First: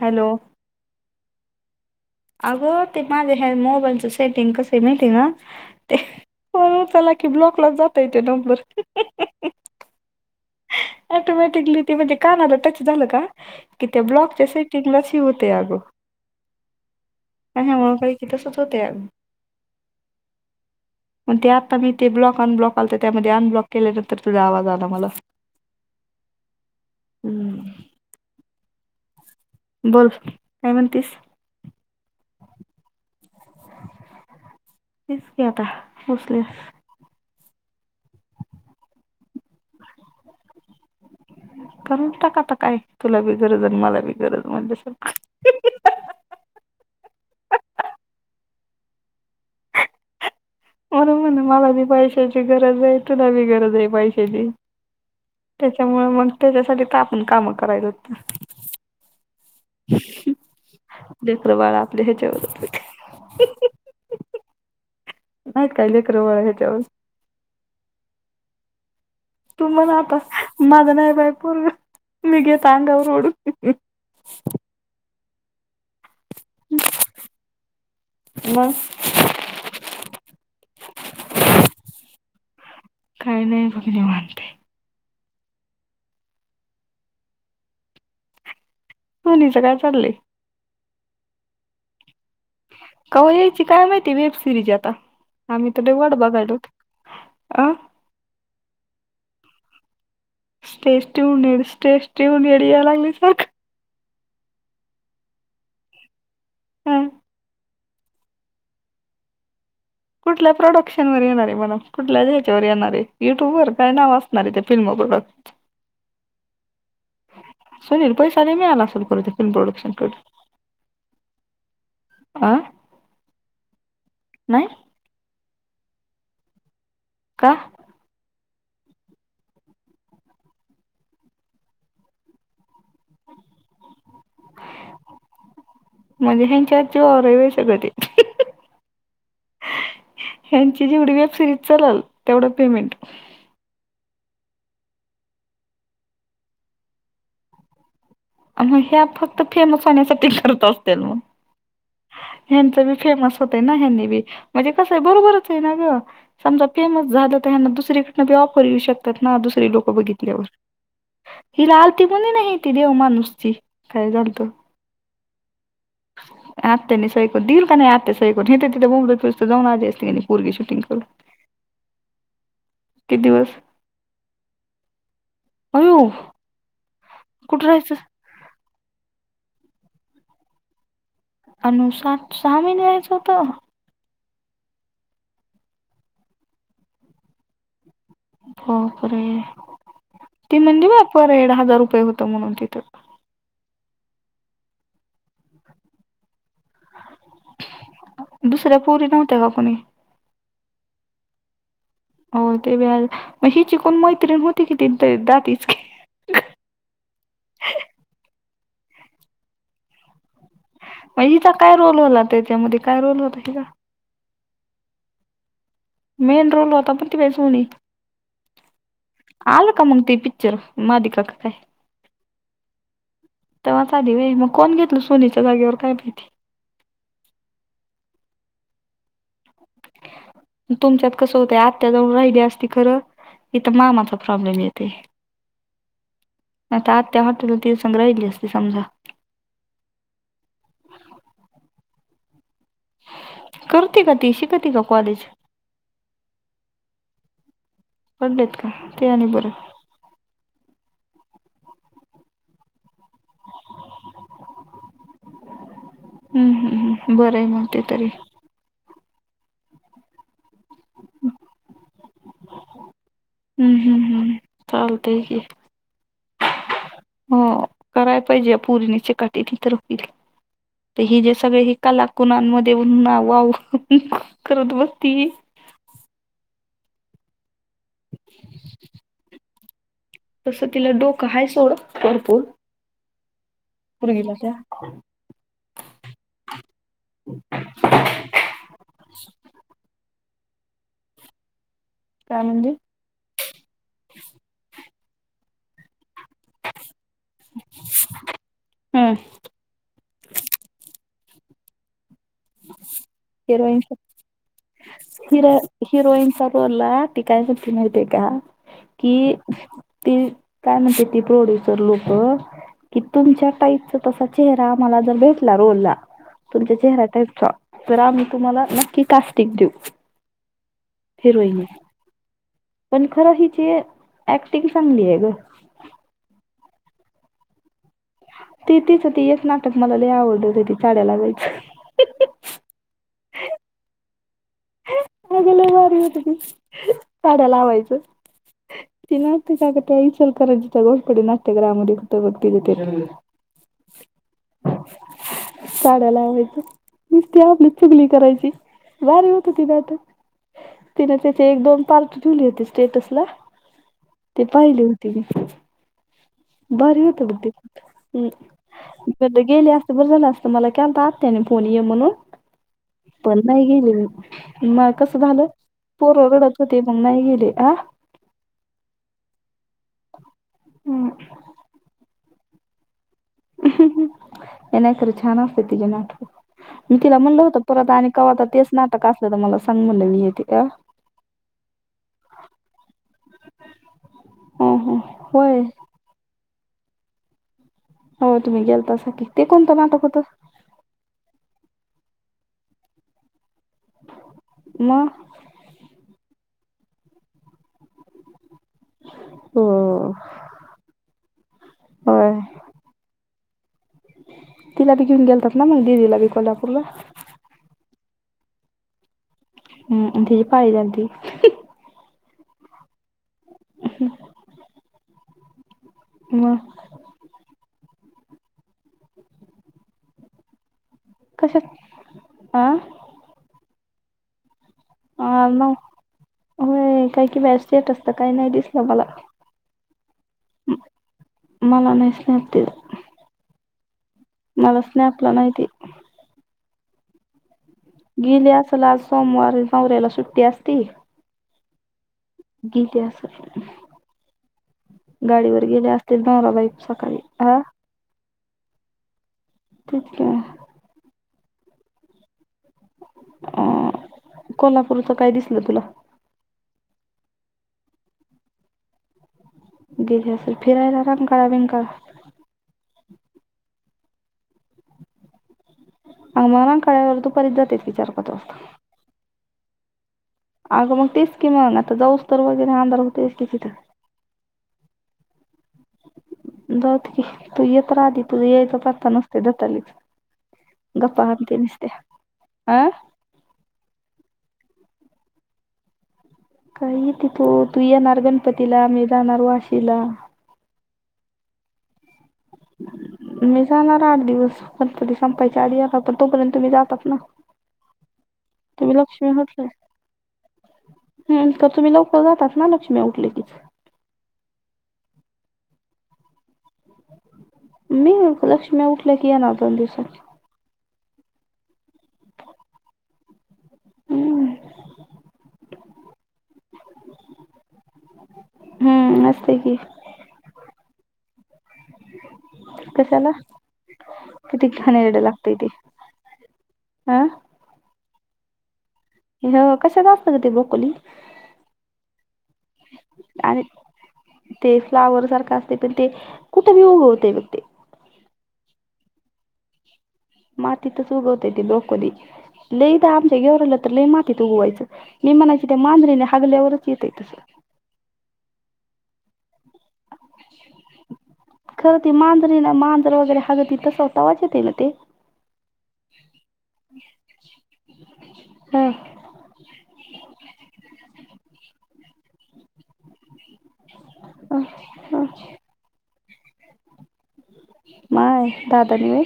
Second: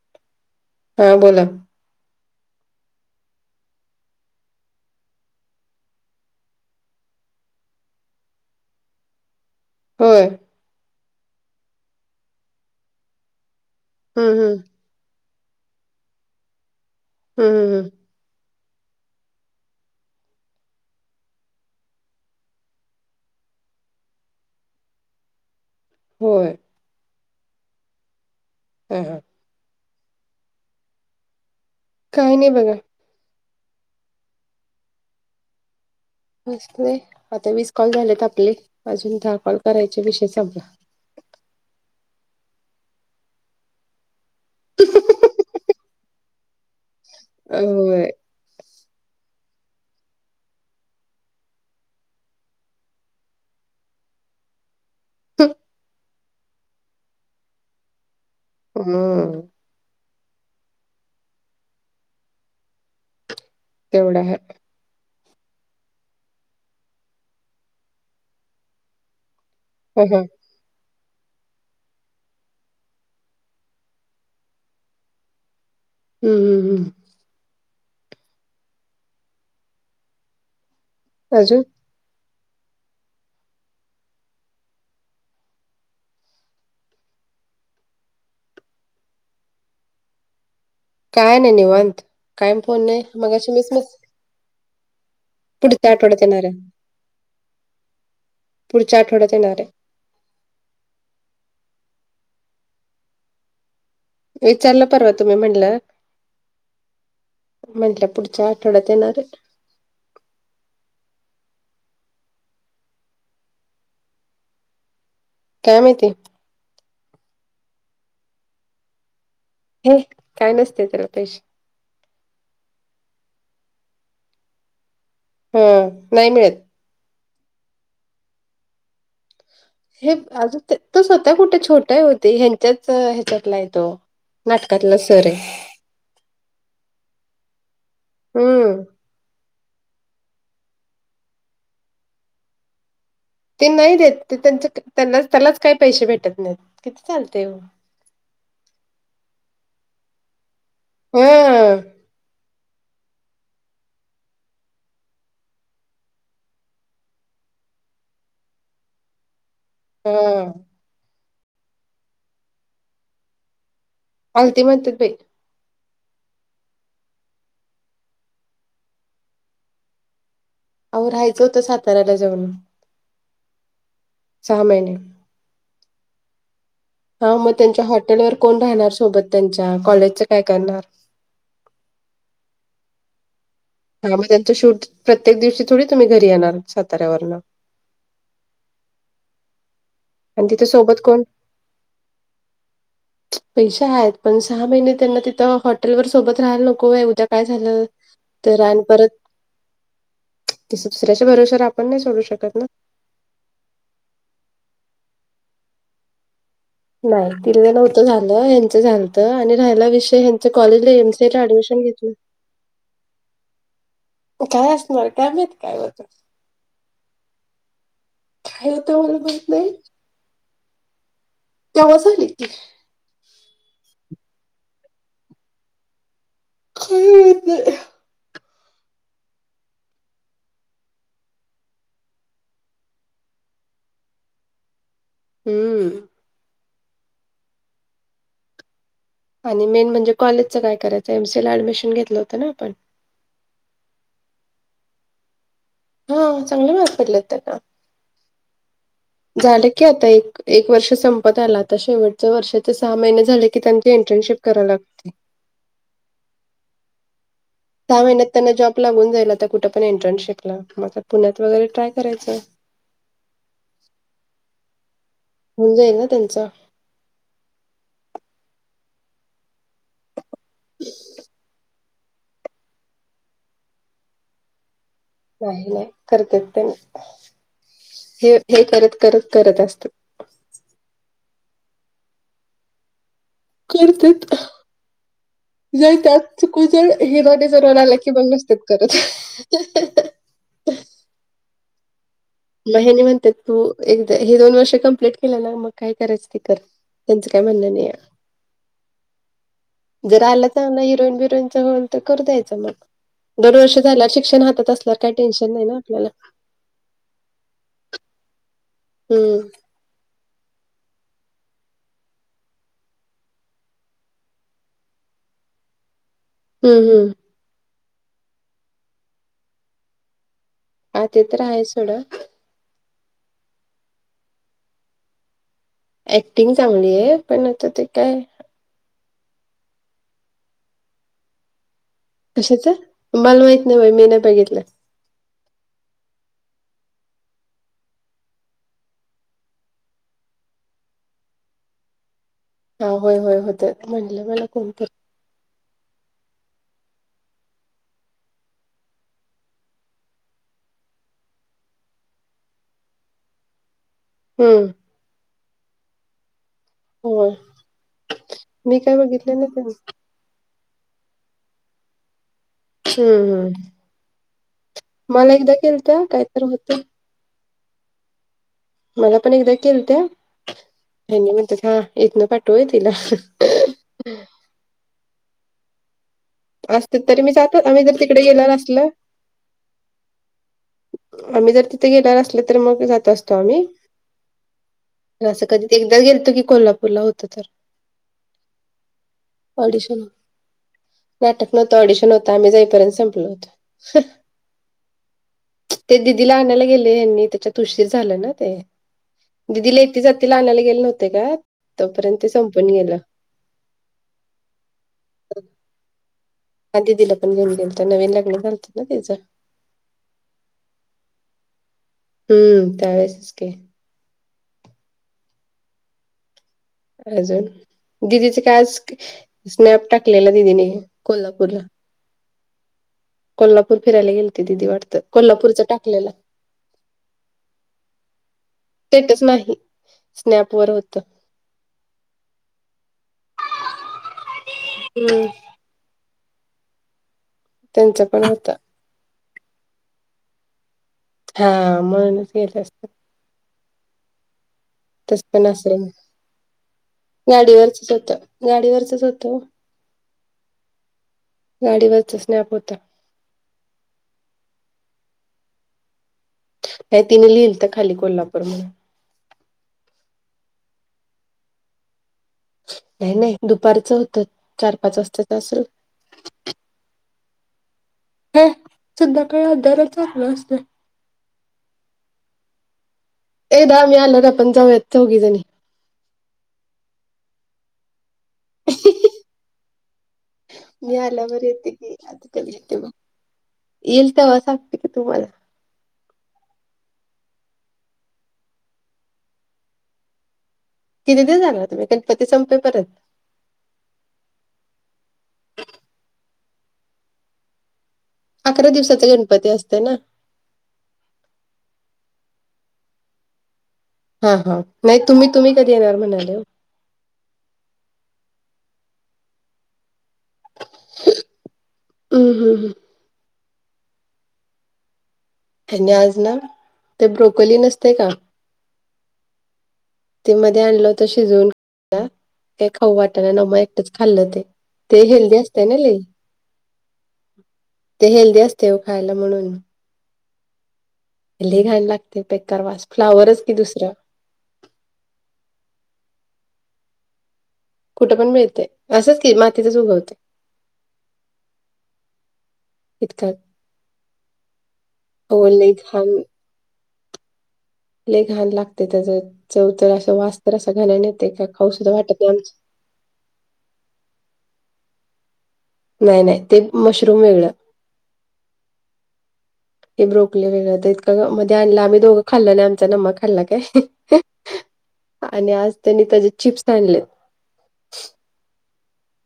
Hello हा बोला अग ते मा दे ख मोबाईलच सेटिंग कस हे माहिती हे का कॉल उचलला की ब्लॉकलाच जातोय तो नंबर हो ऑटोमॅटिकली ते म्हणजे कानाला टच झालं का कि त्या हं, हं. ब्लॉकच्या होते आग हं, हं, हं. तसंच होतंय अगं [inaudible] मग ते आता बी ते ब्लॉक अनब्लॉक आलत त्यामध्ये अनब्लॉक केल्यानंतर तुझा आवाज आला मला होय. हम्म हं... हं बोल काय म्हणतीस काही नाही बघा तेच की आता बसले आता वीस कॉल झालेत आपले, अजून दहा कॉल करायचे विषय संपला. करून टाक आता काय. तुला बी गरज अन मला बी गरज म्हणजे असं अ. व्हय म्हणून म्हटलं मला बी पैशाची गरज ए, तुला बी गरज ए पैशाची त्याच्यामुळं मग, त्याच्यासाठी तर. आपण कामं करायलोत. मग हम्म लेकरं बाळं आपली हेच्यावरच हेत तेवढं हाय नाहीत काय लेकरं बाळं हेच्यावर? तू म्हण हं, आता हं. माझं नाय बाई पोरगं. मी घेतो अंगावर ओढून हम्म हम्म हम्म मग अजून काय नाई बघ निवांत आहे सोनीचं काय चाललंय? काय नाई निवांत कायम फोन नाही. कवा मगाशी यायची मीच काय मेस माहिती वेब सिरीज आता आम्ही तर पुढच्या लई वाट आठवड्यात येणार आहे. बघायलोत आं पुढच्या आठवड्यात येणार ये स्टे ट्यूनएड, स्टे ट्यूनएड यायला लागलंय सारखं विचारलं परवा तुम्ही म्हणलं हा म्हंटलं पुढच्या आठवड्यात येणार ये कुठल्या प्रोडक्शन वर येणार ए म्हणाव. कुठल्या ह्याच्यावर येणारे युट्यूब वर? काय नाव असणार ए, त्या फिल्म प्रोड काय माहीती? सोनीला पैसा लई मिळाला असंल, खरं फिल्म प्रोडक्शन हे कडून काय नसते त्याला पैसे. आं. नाई? होय, नई मिळंत का? हे अजू तो स्वतः कुठं छोटं हाय ओ ते ह्यांच्याच ह्याच्यातला हाय तो नाटकातला सर ए म्हणजे ह्यांच्याच जीवावर हाय व्हय सगळं ते? हम्म्म्म ह्यांची जेवढी वेब सिरीज चालंल, तेवढं पेमेंट ते नाई देत ते त्यांचे त्यांनाच, त्यालाच काय पैशे भेटत नाई किती चालतेय ओ मग, ह्या फक्त फेमस होण्यासाठी करत असत्याल मग हा ह्यांच बी फेमस होतंय ना ह्यांनी बी म्हणजे कसं ए, बरोबरच हाय ना गं समजा फेमस झालं, तर यांना दुसरीकडनं बी ऑफर येऊ शक त्यात ना दुसरी लोकं बघितल्यावर हा हिला आलती म्हणं ना, ही ती देव माणूसची काय झालतं? आलती म्हणतात बाई आत्या न सई करून दिल कणी आत्या सई हितं तिथं [unintelligible] बसतो, जाऊन आली असती की नई पोरगी करून अहो, राहायचं होतं साताऱ्याला जाऊन. किती दिवस सहा महिने होय. हा मग त्यांच्या हॉटेलवर कोण राहणार सोबत त्यांच्या कॉलेजच काय करणार? हा म सा सहा महिने रहायचं होतं. हा मग त्यांचं शूट प्रत्येक दिवशी थोडी तुम्ही घरी येणार साताऱ्यावरनं बापरे, आणि ती तिथे म्हणली सोबत बा, कोण पर हेड हजार रुपये होतं म्हणून तिथं पैशे हायत, पण सहा महिने त्यांना तिथं हॉटेलवर सोबत राहायला नको व्हय, उद्या काय झालं तर दुसऱ्या आणि पोरी परत, नव्हत्या का कोणी दुसऱ्याच्या भरोशावर आपण नाई सोडू शकत हो ना. ते बी हाय मग हिची कोण मैत्रीण होती की, ती दातइचकी नाई, तिले नव्हतं झालं, ह्याचं झालतं आणि राहायला विषय ह्या कॉलेजला एमसी ऍडमिशन घेतलं. त्यामध्ये काय रोल होता हे का. काय असणार काय माहित काय होत. मेन रोल होता पण ती बेसनी काय होतं मला माहित नाही आल का मग त प पिक्चर, मालिका का काय. तेव्हा झाले की. तेव्हा झाली व्हय मग कोण घेतल सोनीच्या जागेवर काय माहिती. काय माहीती. [unintelligible] तुमच्यात कसं होतं आत्त्या जावळ राहिली असती खरं इथ मामाचा प्रॉब्लेम येते. हम्म. आता आत्या हॉटेलला तिच्यासंग राहिली असती समजा. आणि मेन म्हणजे कॉलेजचं काय करायचं एमसीला ऍडमिशन घेतलं होतं ना आपण. करते का ती, शिकती का कॉलेज? हो चांगले मार्क आहेत त्याला. पडलेत का. चव झालं की आता एक. एक वर्ष संपत आला आता शेवटच्या वर्षाचे सहा महिने झाले की त्यांची इंटर्नशिप कराय लागते. हम्म हम्् बरं आहे मग. ते दहा तरी महिन्यात त्यांना जॉब लागून जाईल आता कुठं पण इंटर्नशिपला मग पुण्यात वगैरे ट्राय करायचं. [unintelligible] हम्म हम् हम् चालतंय की. होवून जाईल ना त्यांचा. हो कराय पाहिजे प पुरणीचे कट तर होईल तर हि जे सगळे ह. कलाकुनांमध्ये म्हण ना वाव करत बसती. नाही नाही करतेत त्यां नाही हे हे करत करत करत असत. तसं तिला डोकं हा सोड भरपूर. करते पोरगीला त्या ज त्यात चुकू जळ हेराने जर वणाला की बघ नसते. करत. काय म्हणजे महिन म्हंत. तू एकदा हे दोन वर्ष कंप्लीट केलं ना मग काय करायचं ते कर त्यांचं काय म्हणणं नाही. हम्! जर आलं चांगला हिरोईन बिरोईनचा होल तर करू द्याचं. ग दोन वर्ष हिरोईन झाल्या शिक्षण हातात असल्यावर काही टेन्शन नाही ना आपल्याला सर्वला टिकायवरती माहती का कि हम्म ती काय म्हणते ती प्रोड्युसर लोक कि तुमच्या टाईपचा तसा चेहरा आम्हाला जर भेटला रोलला. तुमच्या हम्म चेहऱ्या हम्म टाईपचा तर आम्ही तुम्हाला नक्की कास्टिक देऊ. हा ते तर हिरोईनी आहे सोडा पण खरं हिची ऍक्टिंग चांगली आहे गं. ऍक्टिंग चांगली आहे पण आता ते काय. ती तिच ती एकच नाटक मला लय आवडलं होत ती चाड्या लावायचं. कशाच? मला माहित नाही बाई मी नाही बघितल. वारी होत ती चाड्या लावायचं. ती नव्हत का गं ते इचलकरंजी त [unintelligible] हा नाट्यगृहात [inaudible] होय होय होते म्हणलं मला कोण कर. चाड्या लावायचं. नुसती आपली चुगली करायची भर होत तिथ आता तिने त्याचे एक दोन पाल्ट ठधुली होती स्टेटस ला ते हम्म पाहिले होती मी बरी होत होय बुी मी काय बघितलं ना ते. गेली असते बरं झालं असत. मला केलता आत्त्याने फोन ये म्हणून. हम्म पण हम्म नाही गेले मग कस मला झालं एकदा केल त्या काय पोरव तर रडत हो होत ते नाही गेले. मला पण एकदा केलं त्या ह म्हणतात हा इथन पाठवय तिला. एण्या कर छान असते तिजे नाट मी असत तिला तरी म्हणल जातो होत आम्ही परत जर आणि तिकडे कवाता गेणार तेच नाटक असलं तर मला सांग म्हणलं मी आम्ही जर तिथे गेणार असल तर मग जात असतो आम्ही. ह ह असं होय कधी ते एकदा गेलतो की कोल्हापूरला होत तर हो तुम्ही गेल तं की ते कोणतं ऑडिशन नाटक होतं. नाटक नव्हतं ऑडिशन होतं आम्ही जाईपर्यंत संपलो होतो. मग? ते दिदीला आणायला गेले यांनी त्याच्यात उशीर झालं ना ते. हो दिदीला येती जातिला आणायला गेले नव्हते का तोपर्यंत ते होय संपून गेलं. तिला बघेऊन गेलतात ना मग दिदीला बी कोल्हापूरला? ण घेनेल नवीन लागल लात ना त त्याचं. हम्म तिची पाळी झालती. हम्म त्यावेळेच की. ह् मग अजून दिदीच काय आज स्नॅप टाकलेला दिदीने. कोल्हापूरला कशात आ कोल्हापूर फिरायला गेलते दिदी वाटतं. ह कोल्हापूरच ना टाकलेला काही कि स्टेटस काही नाही दिसलं मला. स्टेटस नाही स्नॅप वर होतं. मला नाही सनप ती मला हम्म स्नॅपला नाही ती. त्यांचा पण गेली होता असल आज सोमवार नवऱ्याला सुट्टी असती. हा म गीली असल. तस पण असे म नवरा बायको सकाळी हा गाडीवरचच होत गाडीवरचच होतं. त्यातक गाडीवरच स्नॅप होत. अ कोल्हापूरच काय दिसलं तुला? काय तिनें लिहिल खाली कोल्हापूर म्हणून. गेली असल फिरायला रंकाळा बिंकाळा. नाही नाही दुपारचं होतं चार पाच वाजताच असल. अग मग रकांळ्यावर वर दुपारीच जात्यात की चार पाच वाजता. सध्या काळ हदर चाललं असत. अगं मग तेच की म आता जाऊस तर वगैरे आंधार होतेच की तिथ. एकदा आम्ही आल्यावर आपण जाऊयात चौघी जणी जाउ दे की तू येत राह आधी तूझ यायघ तो पत्ता नुसते दतालीच मी गप्पा आल्यावर आणते येते नसते अं येल तेवा सागतिक तुम्हाला. काही तिथू तू येणार गणपतीला मी जाहणार वाशीला. किती दि झाणार तुम्ही गणपती संपे परत? मी जाणार आठ दिवस गणपती संपायच्या आधी आ पण तोपर्यंत मी जातात ना. अकरा तुम्ही दिवसाचा लक्ष्मी गणपती होटल. असतोय ना हम तर तुम्ही लवकर जातात ना लक्ष्मी उठली की. हा हा नाही तुम्ही तुम्ही कधी येणार म्हणाले. मी लक्ष्मी्या उठल्या की येनार दोन दिवसात. हम् हम् हम् हम् आणि आज ना ते ब्रोकली नसते का? हम्म नस्त की ते मध्ये आणलं तर शिजवून. का खाऊ वाटाला कशाला नम एकटंच खाल्लं ते किती ते घाणेरडं हेल्दी असतय ना लि आह ते हेल्दी असते खायला म्हणून कशाात असतं ग ते ब्रोकली ल घायण लागते पेक करवास फ्लावरच की आणि दुसरं. ते फ्लावर सारखा असते पण ते कुठे बी उोग होते बघ ते कुठं पण मिळते असंच की मातीतच च उगवते. माती तर च उगवत त ोकोली. लई द इतकाच आमच्या घेवर आलं तर लई मातीत उगवायचं मी अहो म्हणायची लई त्या घाण मांजरीने हगल्यावरच किेत त घान लागते त्याच चौथ असं वा खरं ते मांजरी आमचं मांजर वगैरे हगती तसं होता वाच येत आहे ना ते नाही नाही ते मशरूम वेगळं. ह हे ब्रोकले वगरे तर इतकां मध्ये आणला आम्ही दोघं खाल्ल नाही आमचा नम् खाल्ला काय? अ आणि आज त्यांनी त्याचे चिप्स आणले. माय दादा नि बा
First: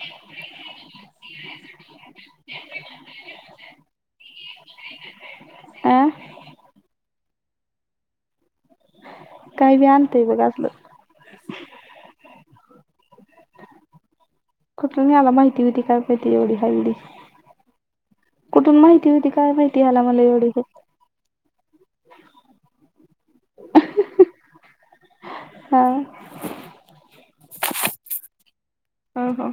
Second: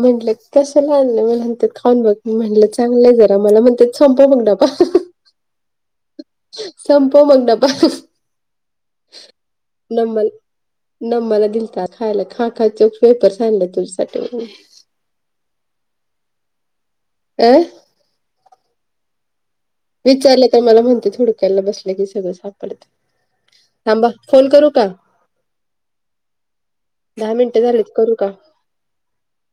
म्हंटलं कशाला आणलं मला ते खाऊन बघ म्हटलं चांगलंय जरा मला म्हण ते संप बग डपा अं संपो मग नाप काही बी आणतय नमल बघ असलं नं मला दिलतात खायला खा खायचे पेपरस आणले तुझ्यासाठीण खुत नाही आला माहिती होती काय माहिती एवढी खाल्ली. अ कुठून माहिती होती काय माहिती ह्याला मला विचारलं एवढी तर मला म्हणते थोडक्याला बसलं की सगळं सापडते. थांबा फोन करू का? हां दहा मिनटे झालेत करू का? हो हो